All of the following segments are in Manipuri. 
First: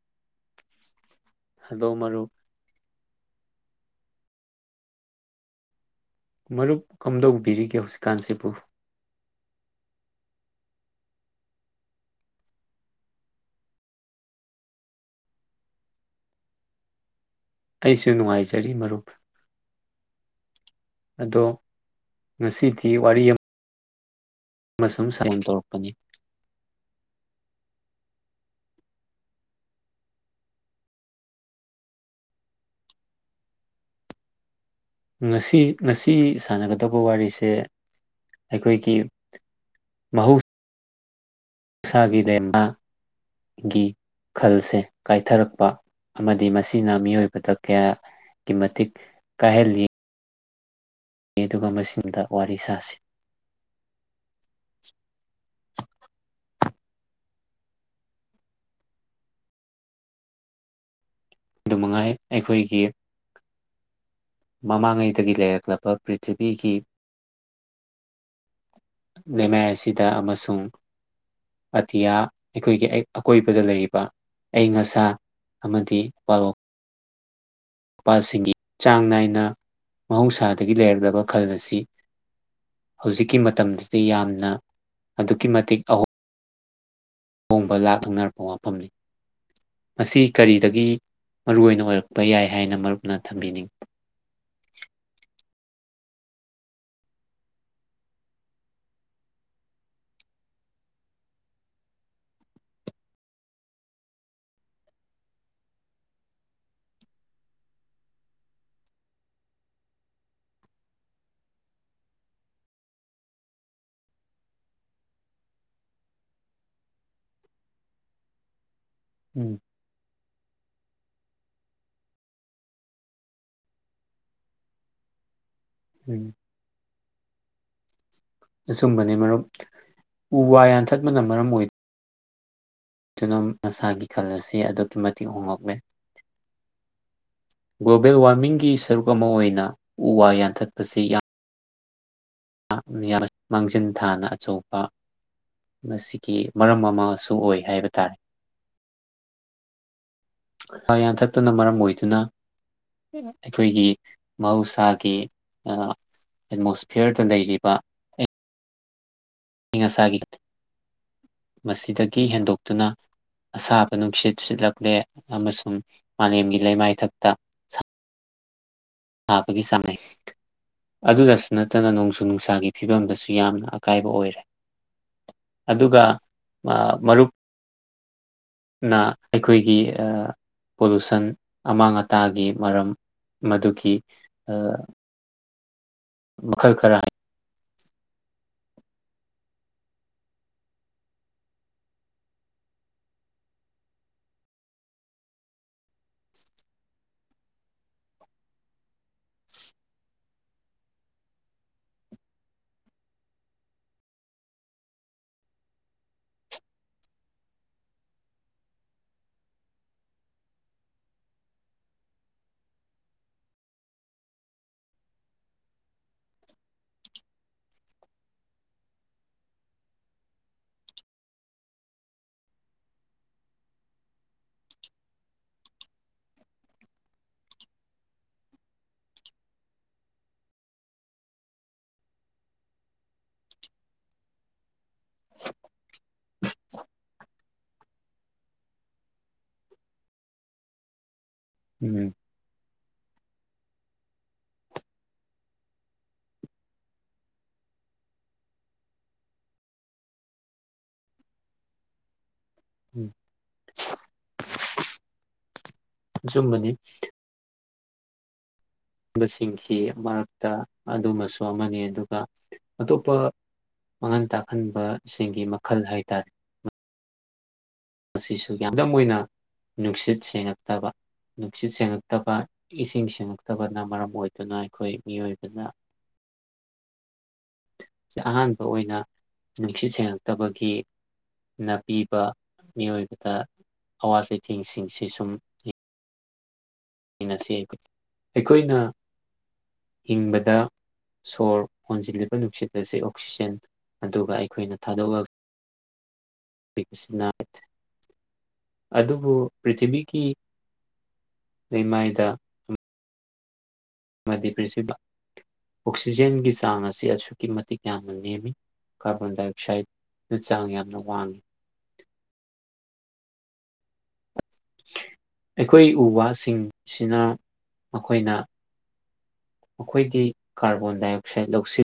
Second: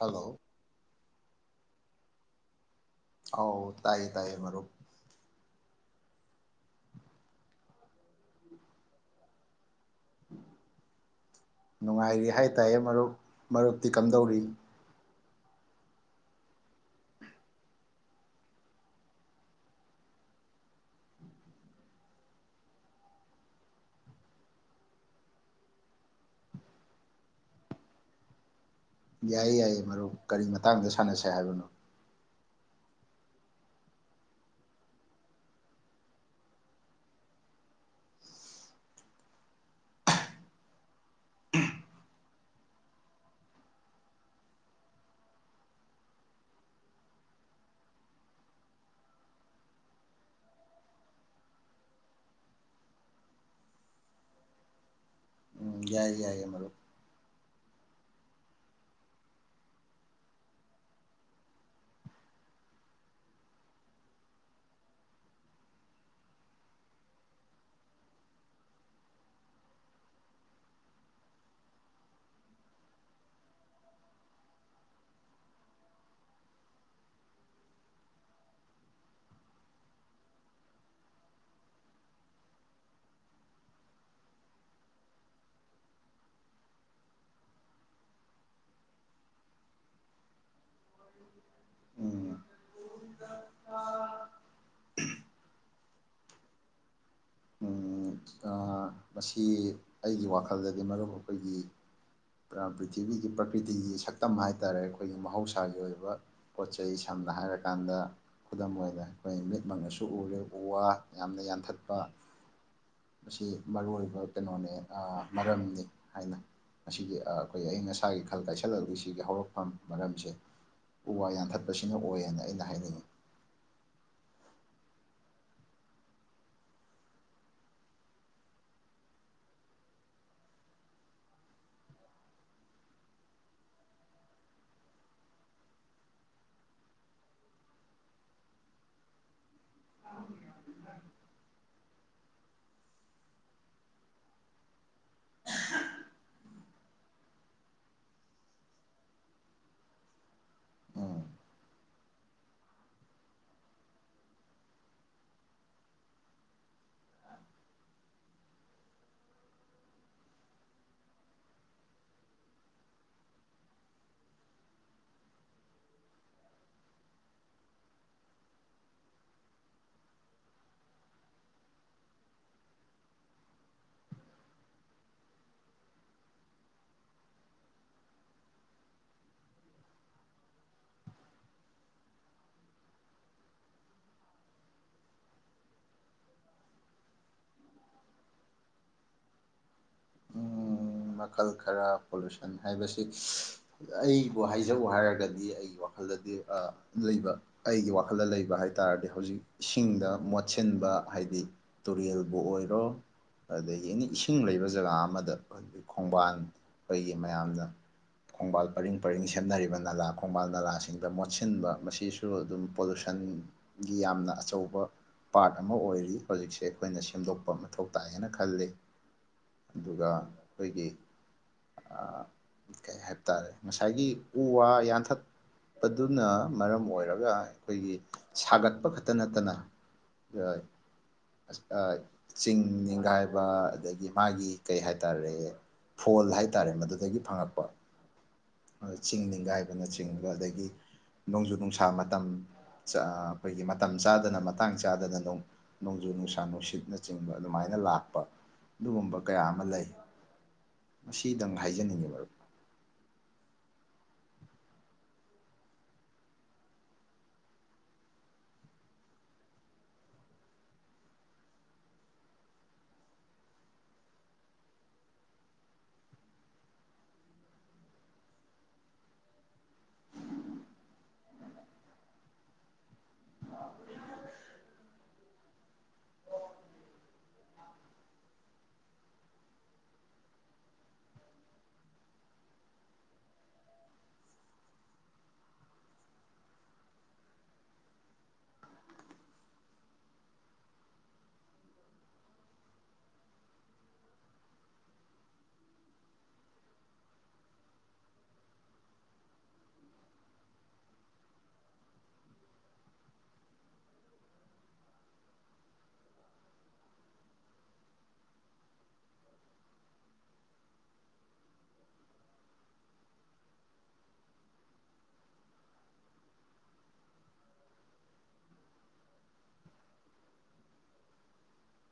ꯍꯜꯂꯣ ꯍꯗꯣ ꯃꯔꯨ ꯑꯧ ꯇꯥꯏꯌꯦ ꯇꯥꯏꯌꯦ ꯃꯔꯨꯞ ꯃꯔꯨꯞ ꯀꯝꯗꯧꯕꯤꯔꯤꯒꯦ ꯍꯧꯖꯤꯛꯀꯥꯟꯁꯤꯕꯨ ꯅꯨꯡꯉꯥꯏꯔꯤ ꯍꯥꯏꯇꯥꯔꯦ ꯃꯔꯨꯞ ꯃꯔꯨꯞꯇꯤ ꯀꯝꯗꯧꯔꯤ ꯑꯩꯁꯨ ꯅꯨꯡꯉꯥꯏꯖꯔꯤ ꯃꯔꯨꯞ ꯑꯗꯣ ꯉꯁꯤꯗꯤ ꯋꯥꯔꯤ ꯑꯃ ꯃꯁꯨꯝ ꯁꯥꯏꯟ ꯇꯧꯔꯛꯄꯅꯤ ꯌꯥꯏꯌꯦ ꯌꯥꯏꯌꯦ ꯃꯔꯨꯞ ꯀꯔꯤ ꯃꯇꯥꯡꯗ ꯁꯥꯟꯅꯁꯦ ꯍꯥꯏꯕꯅꯣ ꯉꯁꯤ ꯉꯁꯤ ꯁꯥꯟꯅꯒꯗꯧꯕ ꯋꯥꯔꯤꯁꯦ ꯑꯩꯈꯣꯏꯒꯤ ꯃꯍ ꯎꯁꯥꯒꯤ ꯂꯩꯃꯒꯤ ꯈꯜꯁꯦ ꯀꯥꯏꯊꯔꯛꯄ ꯑꯃꯗꯤ ꯃꯁꯤꯅ ꯃꯤꯑꯣꯏꯕꯗ ꯀꯌꯥꯒꯤ ꯃꯇꯤꯛ ꯀꯥꯏꯍꯜꯂꯤ ꯑꯗꯨꯒꯨꯝꯕꯁꯤꯡꯗ ꯋꯥꯔꯤ ꯁꯥꯁꯤ ꯎꯝ ꯌꯥꯏꯌꯦ ꯌꯥꯏꯌꯦ ꯃꯔ ꯑꯗꯨ ꯃꯉꯥꯏ ꯑꯩꯈꯣꯏꯒꯤ ꯃꯃꯥꯡꯉꯩꯗꯒꯤ ꯂꯩꯔꯛꯂꯕ ꯄ꯭ꯔꯤꯊꯤꯕꯤꯒꯤ ꯂꯩꯃꯥꯏ ꯑꯁꯤꯗ ꯑꯃꯁꯨꯡ ꯑꯇꯤꯌꯥ ꯑꯩꯈꯣꯏꯒꯤ ꯑꯀꯣꯏꯕꯗ ꯂꯩꯔꯤꯕ ꯑꯏꯪ ꯑꯁꯥ ꯑꯃꯗꯤ ꯄꯔꯣꯛ ꯃꯄꯥꯜꯁꯤꯡꯒꯤ ꯆꯥꯡ ꯅꯥꯏꯅ ꯃꯍꯧꯁꯥꯗꯒꯤ ꯂꯩꯔꯛꯂꯕ ꯈꯜ ꯑꯁꯤ ꯍꯧꯖꯤꯛꯀꯤ ꯃꯇꯝꯗꯗꯤ ꯌꯥꯝꯅ ꯑꯗꯨꯛꯀꯤ ꯃꯇꯤꯛ ꯑꯍ ꯑꯍꯣꯡꯕ ꯂꯥꯛꯅꯔꯛꯄ ꯋꯥꯐꯝꯅꯤ ꯃꯁꯤ ꯀꯔꯤꯗꯒꯤ ꯃꯔꯨꯑꯣꯏ ꯑꯣꯏꯅ ꯑꯣꯏꯔꯛꯄ ꯎꯝ ꯌꯥꯏ ꯍꯥꯏꯅ ꯃꯔꯨꯞꯅ ꯊꯝꯕꯤꯅꯤꯡꯉꯤ ꯎ ꯃꯁꯤ ꯑꯩꯒꯤ ꯋꯥꯈꯜꯗꯗꯒꯤ ꯃꯔꯨꯞ ꯑꯩꯈꯣꯏꯒꯤ ꯄ꯭ꯔꯤꯊꯤꯕꯤꯒꯤ ꯄ꯭ꯔꯀꯤꯇꯤꯒꯤ ꯁꯛꯇꯝ ꯍꯥꯏꯇꯥꯥꯔꯦ ꯑꯩꯈꯣꯏꯒꯤ ꯃꯍꯧꯁꯥꯒꯤ ꯑꯣꯏꯕ ꯄꯣꯠ ꯆꯩꯩ ꯁꯝꯅ ꯍꯥꯏꯔꯀꯥꯟꯗ ꯈꯨꯗꯝ ꯑꯣꯏꯔꯦ ꯑꯩꯈꯣꯏ ꯃꯤꯠꯃꯛꯅꯁꯨ ꯎꯔꯦ ꯎ ꯋꯥ ꯌꯥꯝꯅ ꯌꯥꯟꯊꯠꯄ ꯃꯁꯤ ꯃꯔꯨ ꯑꯣꯏꯕ ꯀꯩꯅꯣꯅꯦ ꯃꯔꯝꯅꯤ ꯍꯥꯏꯅ ꯃꯁꯤꯒꯤ ꯑ ꯑꯩꯈꯣꯏ ꯑꯏꯤꯡ ꯑꯁꯥꯒꯤ ꯈꯜ ꯀꯥꯏꯁꯜꯂꯛꯂꯤ ꯁꯤꯒꯤ ꯎꯝ ꯍꯧꯔꯛꯐꯝ ꯃꯔꯝꯁꯦ ꯎ ꯋꯥ ꯌꯥꯟꯊꯠꯄꯁꯤꯅ ꯑꯣꯏꯌꯦꯅ ꯑꯩꯅ ꯍꯥꯏꯅꯤꯡꯉꯤ ꯎꯝ [unintelligible] ꯑꯁꯨꯝꯕꯅꯦ ꯃꯔꯨꯞ ꯎ ꯋꯥ ꯌꯥꯟꯊꯠꯄꯅ ꯃꯔꯝ ꯑꯣꯏ [unintelligible] ꯑꯗꯨꯅ ꯃꯁꯥꯒꯤ ꯈꯜ ꯑꯁꯤ ꯑꯗꯨꯛꯀꯤ ꯃꯇꯤꯛ ꯍꯣꯡꯂꯛꯂꯦ ꯒꯂꯣꯕꯦꯜ ꯋꯥꯔꯃꯤꯡꯒꯤ ꯁꯔꯨꯛ ꯑꯃ ꯑꯣꯏꯅ ꯎ ꯋꯥ ꯌꯥꯟꯊꯠꯄꯁꯤ ꯌꯥꯝ [unintelligible] ꯃꯥꯡꯖꯤꯟ ꯊꯥꯅ ꯑꯆꯧꯕ ꯃꯁꯤꯒꯤ ꯃꯔꯝ ꯑꯃꯁꯨ ꯑꯣꯏ ꯍꯥꯏꯕ ꯇꯥꯔꯦ ꯎꯝ ꯌꯥꯟꯊꯠꯇꯨꯅ ꯃꯔꯝ ꯑꯣꯏꯗꯨꯅ [unintelligible] ꯑꯩꯈꯣꯏꯒꯤ ꯃꯍꯧꯁꯥꯒꯤ ꯑ ꯑꯦꯠꯃꯣꯁꯐꯤꯌꯔꯗ ꯂꯩꯔꯤꯕ ꯑꯏꯤꯡ ꯑꯁꯥꯒꯤ [unintelligible] ꯃꯁꯤꯗꯒꯤ ꯍꯦꯟꯗꯣꯛꯇꯨꯅ ꯑꯁꯥꯕ ꯅꯨꯡꯁꯤꯠ ꯁꯤꯠꯂꯛꯂꯦ ꯑꯃꯁꯨꯡ ꯃꯥꯂꯦꯝꯒꯤ ꯂꯩꯃꯥꯏꯊꯛꯇ ꯇꯥꯕꯒꯤ ꯆꯥꯡ [unintelligible] ꯅꯦ ꯑꯗꯨꯗꯁꯨ ꯅꯠꯇꯅ ꯅꯣꯡꯖꯨ ꯅꯨꯡꯁꯥꯒꯤ ꯐꯤꯕꯝꯗꯁꯨ ꯌꯥꯝꯅ ꯑꯀꯥꯏꯕ ꯑꯣꯏꯔꯦ ꯑꯗꯨꯒ ꯑ ꯃꯔꯨꯞ ꯅ ꯑꯩꯈꯣꯏꯒꯤ ꯑ ꯄꯣꯂꯨꯁꯟ ꯑꯃꯥꯡ ꯑꯇꯥꯒꯤ ꯃꯔꯝ ꯃꯗꯨꯒꯤ ꯑ ꯃꯈꯜ ꯈꯔ ꯍꯥꯏ [unintelligible] [inaudible] ꯎꯝ ꯃꯈꯜ ꯈꯔ ꯄꯣꯂꯨꯁꯟ ꯍꯥꯏꯕꯁꯤ ꯑꯩꯕꯨ ꯍꯥꯏꯖꯧ ꯍꯥꯏꯔꯒꯗꯤ ꯑꯩꯒꯤ ꯋꯥꯈꯜꯗꯗꯤ ꯑ ꯂꯩꯕ ꯑꯩꯒꯤ ꯋꯥꯈꯜꯗ ꯂꯩꯕ ꯍꯥꯏ ꯇꯥꯔꯗꯤ ꯍꯧꯖꯤꯛ ꯏꯁꯤꯡꯗ ꯃꯣꯠꯁꯤꯟꯕ ꯍꯥꯏꯗꯤ ꯇꯨꯔꯦꯜꯕꯨ ꯑꯣꯏꯔꯣ ꯑꯗꯒꯤ ꯑꯦꯅꯤ ꯏꯁꯤꯡ ꯂꯩꯕ [unintelligible] ꯖꯒꯥ ꯑꯃꯗ [unintelligible] ꯈꯣꯡꯕꯥꯟ ꯀꯩꯒꯤ ꯃꯌꯥꯝꯗ ꯈꯣꯡꯕꯥꯜ ꯄꯔꯤꯡ ꯄꯔꯤꯡ ꯁꯦꯝꯅꯔꯤꯕ ꯅꯂꯥ ꯈꯣꯡꯕꯥꯜ ꯅꯂꯥꯁꯤꯡꯗ ꯃꯣꯠꯁꯤꯟꯕ ꯃꯁꯤꯁꯨ ꯗꯨ ꯑꯗꯨꯝ ꯄꯣꯂꯨꯁꯟꯒꯤ ꯌꯥꯝꯅ ꯑꯆꯧꯕ ꯄꯥꯔꯠ ꯑꯃ ꯑꯣꯏꯔꯤ ꯍꯧꯖꯤꯛꯁꯦ ꯑꯩꯈꯣꯏꯅ ꯁꯦꯝꯗꯣꯛꯄ ꯃꯊꯧ ꯇꯥꯏꯌꯦꯅ ꯈꯜꯂꯦ ꯑꯗꯨꯒ ꯑꯩꯈꯣꯏꯒꯤ ꯑ [unintelligible] ꯀꯩ ꯍꯥꯏꯕ ꯇꯥꯔꯦ ꯉꯁꯥꯏꯒꯤ ꯎ ꯋꯥ ꯌꯥꯟꯊꯠ ꯑꯗꯨꯅ ꯃꯔꯝ ꯑꯣꯏꯔꯒ ꯑꯩꯈꯣꯏꯒꯤ ꯁꯥꯒꯠꯄ ꯈꯛꯇ ꯅꯠꯇꯅ ꯑ [unintelligible] ꯆꯤꯡ ꯅꯤꯡꯤꯡꯒꯥꯏꯕ ꯑꯗꯒꯤ ꯃꯥꯒꯤ ꯀꯩ ꯍꯥꯏꯇꯥꯔꯦ ꯐꯣꯜ ꯍꯥꯏꯇꯥꯔꯦ ꯃꯗꯨꯗꯒꯤ ꯐꯪꯉꯛꯄ ꯆꯤꯡ ꯅꯤꯡꯒꯥꯏꯕꯅꯆꯤꯡꯕ ꯑꯗꯒꯤ ꯅꯣꯡꯖꯨ ꯅꯨꯡꯁꯥ ꯎꯝ ꯃꯇꯝ [unintelligible] ꯑꯩꯈꯣꯏꯒꯤ ꯃꯇꯝ ꯆꯥꯗꯅ ꯃꯇꯥꯡ ꯆꯥꯗꯅ ꯅꯣꯡ ꯅꯣꯡꯖꯨ ꯅꯨꯡꯁꯥ ꯅꯨꯡꯁꯤꯠꯅꯆꯤꯡꯕ ꯑꯗꯨꯃꯥꯏꯅ ꯂꯥꯛꯄ ꯑꯗꯨꯒꯨꯝꯕ ꯀꯌꯥ ꯑꯃ ꯂꯩ ꯃꯁꯤꯗꯪ ꯍꯥꯏꯖꯅꯤꯡꯉꯤ ꯃꯔꯨꯞ ꯎꯝ [unintelligible] [inaudible] ꯑ ꯆꯨꯝꯕꯅꯤ [unintelligible] ꯕꯁꯤꯡꯁꯤ ꯃꯔꯛꯇ ꯑꯗꯨꯃꯁꯨ ꯑꯃꯅꯤ ꯑꯗꯨꯒ ꯑꯇꯣꯞꯄ ꯃꯥꯡꯍꯟ ꯇꯥꯛꯍꯟꯕꯁꯤꯡꯒꯤ ꯃꯈꯜ ꯍꯥꯏꯇꯥꯔꯦ ꯃꯁꯤꯁꯨ ꯌꯥꯡꯗꯝ [unintelligible] ꯑꯣꯏꯅ ꯅꯨꯡꯁꯤꯠ ꯁꯦꯡꯉꯛꯇꯕ ꯅꯨꯡꯁꯤꯠ ꯁꯦꯡꯉꯛꯇꯕ ꯏꯁꯤꯡ ꯁꯦꯡꯉꯛꯇꯕꯅ ꯃꯔꯝ ꯑꯣꯏꯗꯨꯅ ꯑꯩꯈꯣꯏ ꯃꯤꯑꯣꯏꯕꯅ [unintelligible] ꯑꯍꯥꯟꯕ ꯑꯣꯏꯅ ꯅꯨꯡꯁꯤꯠ ꯁꯦꯡꯂꯛꯇꯕꯒꯤ ꯅꯄꯤꯕ ꯃꯤꯑꯣꯏꯕꯗ ꯑꯋꯥ ꯆꯩꯊꯦꯡꯁꯤꯡꯁꯤ ꯁꯨꯝ [unintelligible] ꯍꯁꯤ ꯑꯩꯈꯣꯏꯅ ꯍꯤꯡꯕꯗ ꯁꯣꯔ ꯍꯣꯟꯖꯤꯜꯂꯤꯕ ꯅꯨꯡꯁꯤꯠ ꯑꯁꯤ ꯑꯣꯛꯁꯤꯖꯦꯟ ꯑꯗꯨꯒ ꯑꯩꯈꯣꯏꯅ ꯊꯥꯗꯣꯛꯑ [unintelligible] ꯄꯤꯛꯁꯤ ꯅꯥꯏꯠ [unintelligible] [inaudible] ꯑꯗꯨꯕꯨ ꯄꯔꯤꯊꯤꯕꯤꯒꯤ ꯂꯩꯃꯥꯏꯗ ꯑꯃꯗꯤ ꯄ꯭ꯔꯤꯊꯤ ꯑꯣꯛꯁꯤꯖꯦꯟꯒꯤ ꯆꯥꯡ ꯑꯁꯤ ꯑꯁꯨꯛꯀꯤ ꯃꯇꯤꯛ ꯌꯥꯝꯅ ꯅꯦꯝꯃꯤ ꯀꯥꯔꯕꯣꯟ ꯗꯥꯏꯑꯛꯁꯥꯏꯗ ꯆꯥꯡ ꯌꯥꯝꯅ ꯋꯥꯡꯏꯤ ꯑꯩꯈꯣꯏ ꯎꯕꯁꯤꯡꯁꯤꯅ ꯃꯈꯣꯏꯅ ꯃꯈꯣꯏꯗꯤ ꯀꯥꯔꯕꯣꯟ ꯗꯥꯏꯑꯛꯁꯥꯏꯠ ꯂꯧꯁꯤ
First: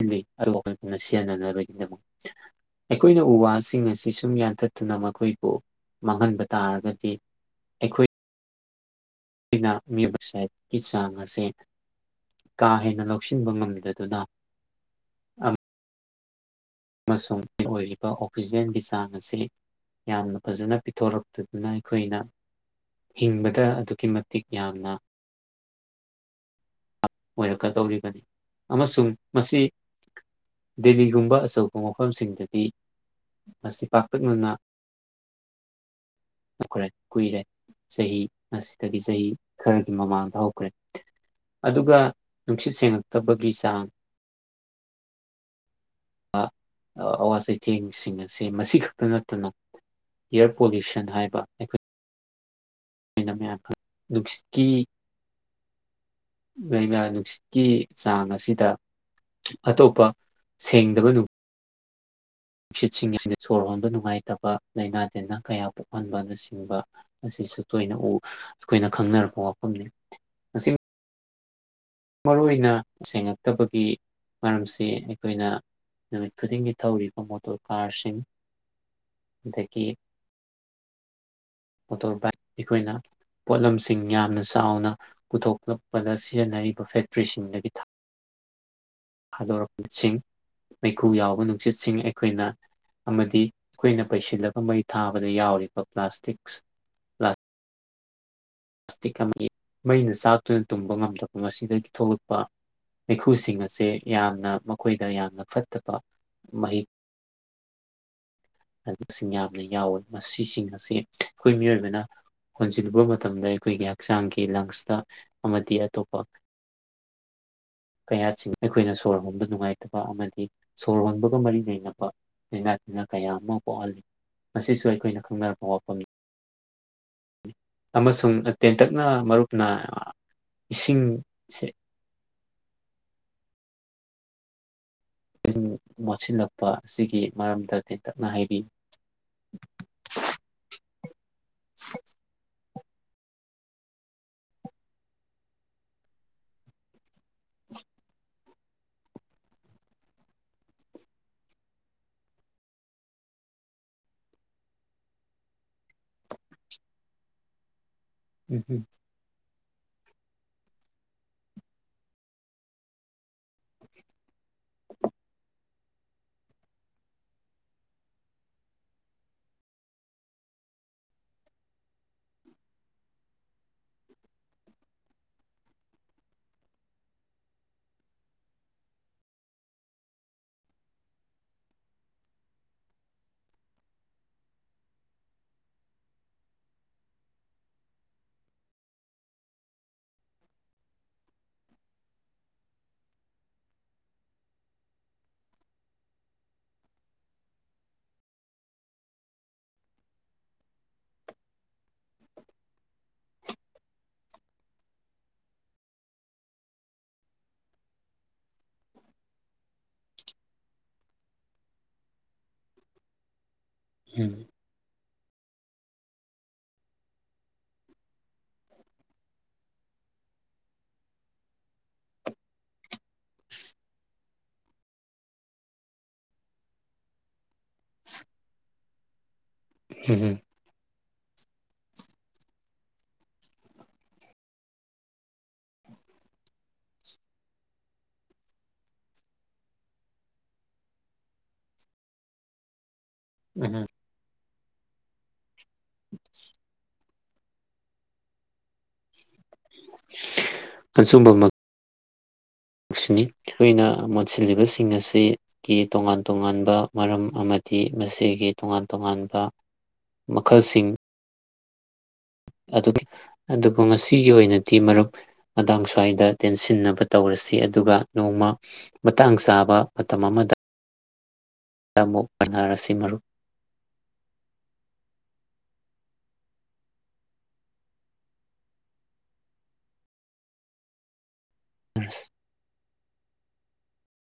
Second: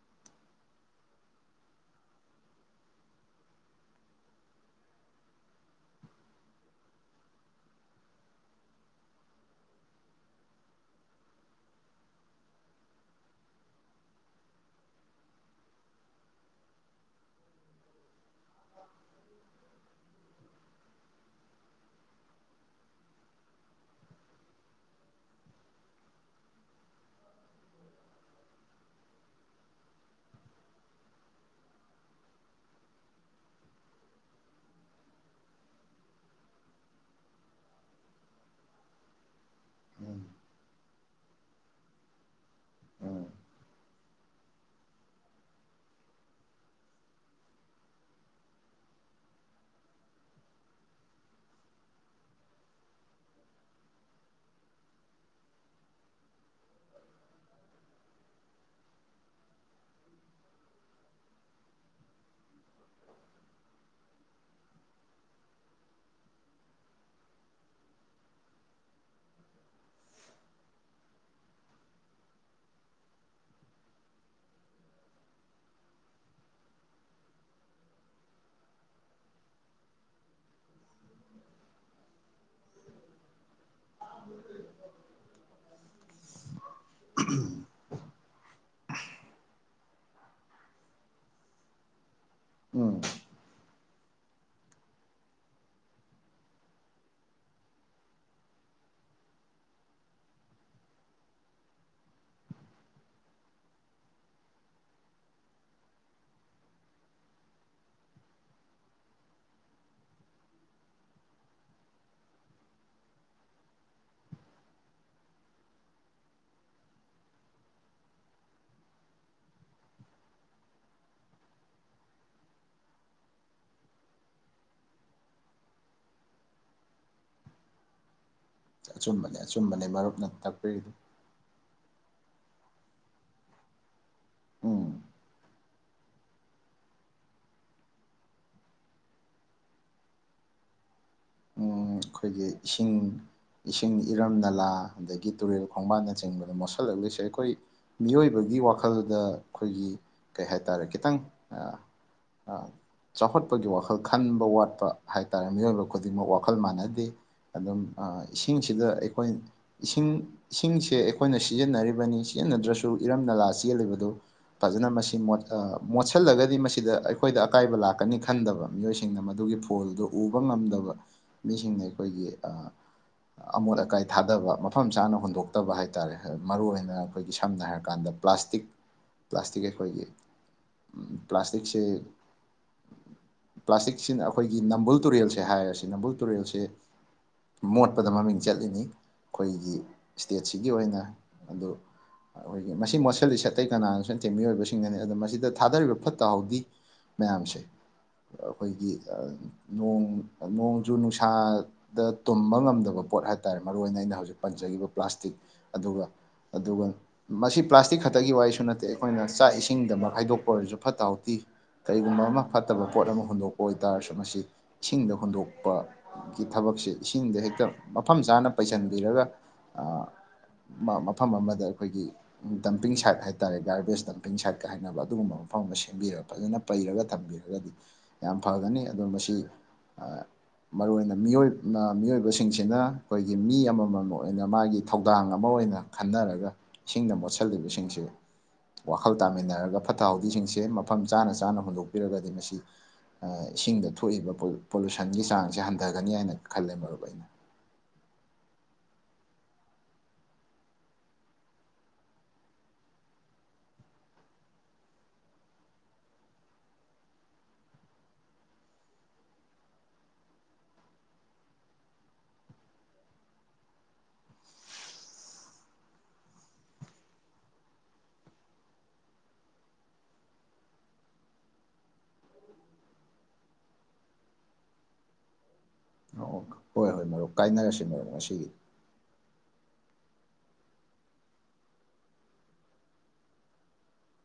ꯑꯩ ꯑꯩꯈꯣꯏ ꯄꯨꯅ ꯁꯦꯟꯅꯅꯕꯒꯤꯗꯃꯛ ꯑꯩꯈꯣꯏꯅ ꯎ ꯋꯥꯁꯤꯡ ꯑꯁꯤ ꯁꯨꯝ ꯌꯥꯟꯊꯠꯇꯨꯅ ꯃꯈꯣꯏꯕꯨ ꯃꯥꯡꯍꯟꯕ ꯇꯥꯔꯒꯗꯤ ꯑꯩꯈꯣꯏ ꯑꯩꯅ ꯃꯕꯁꯥꯏꯠꯀꯤ ꯆꯥꯡ ꯑꯁꯦ ꯀꯥ ꯍꯦꯟꯅ ꯂꯧꯁꯤꯟꯕ ꯉꯝꯗꯗꯨꯅ ꯑꯃꯁꯨꯡ ꯑꯩ ꯑꯣꯏꯔꯤꯕ ꯑꯣꯛꯁꯤꯖꯦꯟꯒꯤ ꯆꯥꯡ ꯑꯁꯤ ꯌꯥꯝꯅ ꯐꯖꯅ ꯄꯤꯊꯣꯔꯛꯇꯗꯨꯅ ꯑꯩꯈꯣꯏꯅ ꯍꯤꯡꯕꯗ ꯑꯗꯨꯛꯀꯤ ꯃꯇꯤꯛ ꯌꯥꯝꯅ ꯑꯣꯏꯔꯛꯀꯗꯧꯔꯤꯕꯅꯤ ꯑꯃꯁꯨꯡ ꯃꯁꯤ ꯗꯦꯜꯂꯤꯒꯨꯝꯕ ꯑꯆꯧꯕ ꯃꯐꯝꯁꯤꯡꯗꯗꯤ ꯃꯁꯤ ꯄꯥꯛꯇꯛꯅꯅ ꯂꯧꯈ꯭ꯔꯦ ꯀꯨꯏꯔꯦ ꯆꯍꯤ ꯑꯁꯤꯗꯒꯤ ꯆꯍꯤ ꯈꯔꯒꯤ ꯎꯝ ꯃꯃꯥꯡꯗ ꯍꯧꯈ꯭ꯔꯦ꯫ ꯑꯗꯨꯒ ꯅꯨꯡꯁꯤꯠ ꯎꯝ ꯁꯦꯡꯉꯛꯇꯕꯒꯤ ꯆꯥꯡ ꯑꯋꯥ ꯆꯩꯊꯦꯡꯁꯤꯡ ꯑꯁꯦ ꯃꯁꯤ ꯈꯛꯇ ꯅꯠꯇꯅ ꯏꯌꯥꯔ ꯄꯣꯂꯨꯁꯟ ꯍꯥꯏꯕ ꯑꯩꯈꯣꯏ ꯑꯣꯏꯅ ꯃꯌꯥꯝ ꯈꯪ ꯅꯨꯡꯁꯤꯠꯀꯤ ꯂꯩꯅ ꯅꯨꯡꯁꯤꯠꯀꯤ ꯆꯥꯡ ꯑꯁꯤꯗ ꯑꯇꯣꯞꯄ ꯁꯦꯡꯗꯕꯗꯨ ꯅꯨꯡꯁꯤꯠꯁꯤꯡ ꯑꯁꯤꯗ ꯁꯣꯔ ꯍꯣꯟꯕ ꯅꯨꯡꯉꯥꯏꯇꯕ ꯂꯥꯏꯅꯥ ꯇꯤꯟꯅꯥ ꯀꯌꯥ ꯄꯣꯛꯍꯟꯕꯅ ꯆꯤꯡꯕ ꯑꯁꯤꯁꯨ ꯇꯣꯏꯅ ꯎ ꯑꯩꯈꯣꯏꯅ ꯈꯪꯅꯔꯛꯄ ꯋꯥꯐꯝꯅꯤ꯫ ꯃꯁꯤ ꯃꯔꯨ ꯑꯣꯏꯅ ꯁꯦꯡꯉꯛꯇꯕꯒꯤ ꯃꯔꯝꯁꯤ ꯑꯩꯈꯣꯏꯅ ꯅꯨꯃꯤꯠ ꯈꯨꯗꯤꯡꯒꯤ ꯊꯧꯔꯤꯕ ꯃꯣꯇꯣꯔ ꯀꯥꯔꯁꯤꯡ ꯑꯗꯒꯤ ꯃꯣꯇꯣꯔ ꯕꯥꯏꯛ ꯑꯩꯈꯣꯏꯅ ꯄꯣꯠꯂꯝꯁꯤꯡ ꯌꯥꯝꯅ ꯆꯥꯎꯅ ꯄꯨꯊꯣꯛꯂꯛꯄꯗ ꯁꯤꯖꯤꯟꯅꯔꯤꯕ ꯐꯦꯛꯇ꯭ꯔꯤꯁꯤꯡꯗꯒꯤ ꯊ ꯊꯥꯗꯣꯔꯛꯄꯁꯤꯡ ꯃꯩꯈꯨ ꯌꯥꯎꯕ ꯅꯨꯡꯁꯤꯠꯁꯤꯡ ꯑꯩꯈꯣꯏꯅ ꯎꯝ꯫ ꯑꯃꯗꯤ ꯑꯩꯈꯣꯏꯅ ꯄꯩꯁꯤꯜꯂꯒ ꯃꯩ ꯊꯥꯕꯗ ꯌꯥꯎꯔꯤꯕ ꯄ꯭ꯂꯥꯁꯇꯤꯛꯁ ꯄ꯭ꯂꯥꯁꯇꯤꯛ ꯑꯃꯒꯤ ꯃꯩꯅ ꯆꯥꯛꯇꯨꯅ ꯇꯨꯝꯕ ꯉꯝꯗꯕ ꯑꯁꯤꯗꯒꯤ ꯊꯣꯛꯂꯛꯄ ꯃꯩꯈꯨꯁꯤꯡ ꯑꯁꯦ ꯌꯥꯝꯅ ꯃꯈꯣꯏꯗ ꯌꯥꯝꯅ ꯐꯠꯇꯕ ꯃꯍꯤꯛ ꯁꯤꯡ ꯌꯥꯝꯅ ꯌꯥꯎꯋꯤ ꯃꯁꯤꯁꯤꯡ ꯑꯁꯦ ꯑꯩꯈꯣꯏ ꯃꯤꯑꯣꯏꯕꯅ ꯍꯣꯟꯁꯤꯜꯂꯨꯕ ꯃꯇꯝꯗ ꯑꯩꯈꯣꯏꯒꯤ ꯍꯛꯆꯥꯡꯒꯤ ꯂꯪꯁꯇ ꯑꯃꯗꯤ ꯑꯇꯣꯞꯄ ꯀꯌꯥꯠꯁꯤꯡ ꯑꯩꯈꯣꯏꯅ ꯁꯣꯔ ꯍꯣꯟꯕ ꯅꯨꯡꯉꯥꯏꯇꯕ ꯑꯃꯗꯤ ꯁꯣꯔ ꯍꯣꯟꯕꯒ ꯃꯔꯤ ꯂꯩꯅꯕ ꯂꯩꯅꯥ ꯇꯤꯟꯅꯥ ꯀꯌꯥ ꯑꯃ ꯄꯣꯛꯍꯜꯂꯤ ꯃꯁꯤꯁꯨ ꯑꯩꯈꯣꯏꯅ ꯈꯪꯅꯔꯛꯄ ꯋꯥꯐꯝꯅꯤ꯫ ꯑꯃꯁꯨꯡ ꯇꯦꯟꯇꯛꯅ ꯑꯆꯨꯝꯕꯅꯦ ꯃꯔꯨꯞꯅ ꯑꯆꯨꯝꯕꯅꯦ ꯃꯔꯨꯞꯅ ꯇꯥꯛꯄꯤꯔꯤꯗꯨ ꯏꯁꯤꯡꯁꯦ ꯎꯝ꯫ ꯆꯤꯟ ꯃꯣꯠꯁꯤꯜꯂꯛꯄ ꯑꯁꯤꯒꯤ ꯃꯔꯝꯗ ꯇꯦꯟꯇꯛꯅ ꯍꯥꯏꯕꯤ ꯎꯝ ꯈꯣꯏꯒꯤ ꯏꯁꯤꯡ ꯏꯁꯤꯡ ꯏꯔꯝ ꯅꯂꯥ ꯑꯗꯒꯤ ꯇꯨꯔꯦꯜ ꯈꯣꯡꯕꯥꯟꯅꯆꯤꯡꯕꯗꯣ ꯃꯣꯠꯁꯜꯂꯛꯂꯤꯁꯦ ꯑꯩꯈꯣꯏ ꯃꯤꯑꯣꯏꯕꯒꯤ ꯋꯥꯈꯜꯗ ꯑꯩꯈꯣꯏꯒꯤ ꯀꯩ ꯍꯥꯏꯇꯥꯔꯦ ꯈꯤꯇꯪ ꯑ ꯆꯥꯎꯈꯠꯄꯒꯤ ꯋꯥꯈꯜ ꯈꯟꯕ ꯋꯥꯠꯄ ꯍꯥꯏꯇꯥꯔꯦ ꯃꯤꯑꯣꯏꯕ ꯈꯨꯗꯤꯡꯃꯛ ꯋꯥ ꯋꯥꯈꯜ ꯃꯥꯟꯅꯗꯦ ꯑꯗꯨꯝ ꯑ ꯏꯁꯤꯡꯁꯤꯗ ꯑꯩꯈꯣꯏ ꯏꯁꯤꯡ ꯏꯁꯤꯡꯁꯦ ꯑꯩꯈꯣꯏꯅ ꯁꯤꯖꯤꯟꯅꯔꯤꯕꯅꯤ ꯁꯤꯖꯤꯟꯅꯗ꯭ꯔꯁꯨ ꯏꯔꯝ ꯅꯂꯥ ꯆꯦꯜꯂꯤꯕꯗꯨ ꯐꯖꯅ ꯃꯁꯤ ꯃꯣꯠꯁꯤꯜꯂꯒꯗꯤ ꯃꯁꯤꯗ ꯑꯩꯈꯣꯏꯗ ꯑꯀꯥꯏꯕ ꯂꯥꯛꯀꯅꯤ ꯈꯟꯗꯕ ꯃꯤꯑꯣꯏꯁꯤꯡꯅ ꯃꯗꯨꯒꯤ ꯐꯨ ꯐꯣꯜꯗꯨ ꯎꯕ ꯉꯝꯗꯕ ꯃꯤꯁꯤꯡꯅ ꯑꯩꯈꯣꯏꯒꯤ ꯑ ꯑꯃꯣꯠ ꯑꯀꯥꯏ ꯊꯥꯗꯕ ꯃꯐꯝ ꯆꯥꯅ ꯍꯨꯟꯗꯣꯛꯇꯕ ꯍꯥꯏꯇꯥꯔꯦ ꯃꯔꯨꯏ ꯑꯣꯏꯅ ꯑꯩꯈꯣꯏꯒꯤ ꯁꯝꯅ ꯍꯥꯏꯔꯀꯥꯟꯗ ꯄ꯭ꯂꯥꯁꯇꯤꯛ ꯄ꯭ꯂꯥꯁꯇꯤꯛ ꯑꯩꯈꯣꯏꯒꯤ ꯎꯝ ꯄ꯭ꯂꯥꯁꯇꯤꯛꯁꯦ ꯄ꯭ꯂꯥꯁꯇꯤꯛꯁꯤꯅ ꯑꯩꯈꯣꯏꯒꯤ ꯅꯝꯕꯨꯜ ꯇꯨꯔꯦꯜꯁꯦ ꯍꯥꯏꯔꯁꯤ ꯅꯝꯕꯨꯜ ꯇꯨꯔꯦꯜꯁꯦ ꯃꯣꯠꯄꯗ ꯃꯃꯤꯡ ꯆꯠꯂꯤꯅꯤ ꯑꯩꯈꯣꯏꯒꯤ ꯏꯁꯇꯦꯠꯁꯤꯒꯤ ꯑꯣꯏꯅ ꯑꯗꯨ ꯑꯩꯈꯣꯏꯒꯤ ꯃꯁꯤ ꯃꯣꯠꯁꯤꯜꯂꯤꯁꯦ ꯑꯇꯩ ꯀꯅꯥꯅꯁꯨ ꯅꯠꯇꯦ ꯃꯤꯑꯣꯏꯕꯁꯤꯡꯅꯅꯤ ꯑꯗꯣ ꯃꯁꯤꯗ ꯊꯥꯗꯔꯤꯕ ꯐꯨꯠꯇ ꯍꯥꯎꯗꯤ ꯃꯌꯥꯝꯁꯦ ꯑꯩꯈꯣꯏꯒꯤ ꯅꯣꯡ ꯅꯣꯡ ꯖꯨ ꯅꯨꯡꯁꯥꯗ ꯇꯨꯝꯕ ꯉꯝꯗꯕ ꯄꯣꯠ ꯍꯥꯏꯇꯥꯔꯦ ꯃꯔꯨꯏꯅ ꯑꯩꯅ ꯍꯧꯖꯤꯛ ꯄꯟꯖꯈꯤꯕ ꯄ꯭ꯂꯥꯁꯇꯤꯛ꯫ ꯑꯗꯨꯒ ꯑꯗꯨꯒ ꯃꯁꯤ ꯄ꯭ꯂꯥꯁꯇꯤꯛ ꯈꯛꯇꯒꯤ ꯋꯥꯔꯤꯁꯨ ꯅꯠꯇꯦ ꯑꯩꯈꯣꯏꯅ ꯆꯥꯛ ꯏꯁꯤꯡꯗꯃꯛ ꯍꯥꯏꯗꯣꯛꯄ ꯑꯣꯏꯔꯁꯨ ꯐꯠꯇ ꯍꯥꯎꯊꯤ ꯀꯔꯤꯒꯨꯝꯕ ꯑꯃ ꯐꯠꯇꯕ ꯄꯣꯠ ꯑꯃ ꯍꯨꯟꯗꯣꯛꯄ ꯑꯣꯏꯇꯥꯔꯁꯨ ꯃꯁꯤ ꯏꯁꯤꯡꯗ ꯍꯨꯟꯗꯣꯛ ꯒꯤ ꯊꯕꯛꯁꯦ ꯏꯁꯤꯡꯁꯦ ꯍꯦꯛꯇ ꯃꯐꯝ ꯆꯥꯅ ꯄꯩꯁꯤꯟꯕꯤꯔꯒ ꯑ ꯃ ꯃꯐꯝ ꯑꯃꯗ ꯑꯩꯈꯣꯏꯒꯤ ꯗꯝꯄꯤꯡ ꯁꯥꯏꯠ ꯍꯥꯏꯇꯥꯥꯔꯦ ꯒꯥꯔꯕꯦꯖ ꯗꯝꯄꯤꯡ ꯁꯥꯏꯠꯀ ꯍꯥꯏꯅꯕ ꯑꯗꯨꯒꯨꯝꯕ ꯃꯐꯝ ꯑꯃ ꯁꯦꯝꯕꯤꯔꯒ ꯐꯖꯅ ꯄꯩꯔꯒ ꯊꯝꯕꯤꯔꯒꯗꯤ ꯌꯥꯝ ꯐꯒꯅꯤ ꯑꯗꯣ ꯃꯁꯤ ꯑ ꯃꯔꯨ ꯑꯣꯏꯅ ꯃꯤꯑꯣꯏ ꯃꯤꯑꯣꯏꯕꯁꯤꯡꯁꯤꯅ ꯑꯩꯈꯣꯏꯒꯤ ꯃꯤ ꯑꯃꯃꯝ ꯑꯣꯏꯅ ꯃꯥꯒꯤ ꯊꯧꯗꯥꯡ ꯑꯃ ꯑꯣꯏꯅ ꯈꯟꯅꯔꯒ ꯏꯁꯤꯡꯗ ꯃꯣꯠꯁꯤꯜꯂꯤꯕꯁꯤꯡꯁꯦ ꯋꯥꯈꯜ ꯇꯥꯃꯤꯟꯅꯔꯒ ꯐꯠꯇ ꯍꯥꯎꯊꯤꯁꯤꯡꯁꯦ ꯃꯐꯝ ꯆꯥꯅ ꯆꯥꯅ ꯍꯨꯟꯗꯣꯛꯄꯤꯔꯒꯗꯤ ꯃꯁꯤ ꯑ ꯏꯁꯤꯡꯗ ꯊꯣꯛꯏꯕ ꯄꯣꯂꯨ ꯄꯣꯂꯨꯁꯟꯒꯤ ꯆꯥꯡꯁꯦ ꯍꯟꯗꯒꯅꯤ ꯍꯥꯏꯅ ꯈꯜꯂꯦ ꯃꯔꯨꯞ ꯑꯩꯅ ꯑꯆꯨꯝꯕꯃꯛ ꯁꯨꯅꯤ ꯑꯩꯈꯣꯏꯅ ꯃꯣꯠꯁꯤꯜꯂꯤꯕꯁꯤꯡ ꯑꯁꯤ ꯀꯤ ꯇꯣꯉꯥꯟ ꯇꯣꯉꯥꯟꯕ ꯃꯔꯝ ꯑꯃꯗꯤ ꯃꯁꯤꯒꯤ ꯇꯣꯉꯥꯟ ꯇꯣꯉꯥꯟꯕ ꯃꯈꯜꯁꯤꯡ ꯑꯗꯨ ꯑꯗꯨꯕꯨ ꯉꯁꯤꯒꯤ ꯑꯣꯏꯅꯗꯤ ꯃꯔꯨꯞ ꯃꯇꯥꯡ ꯁ꯭ꯋꯥꯏꯗ ꯇꯦꯟꯁꯤꯟꯅꯕ ꯇꯧꯔꯁꯤ ꯑꯗꯨꯒ ꯅꯣꯡꯃ ꯃꯇꯥꯡ ꯆꯥꯕ ꯃꯇꯝ ꯑꯃꯗ ꯑꯃꯨꯛ ꯄꯟꯅꯔꯁꯤ ꯃꯔꯨꯞ ꯑꯣ ꯍꯣꯏ ꯍꯣꯏ ꯃꯔꯨꯞ ꯀꯥꯏꯅꯔꯁꯤ ꯃꯔꯨꯞ ꯉꯁꯤꯒꯤ ꯑꯁ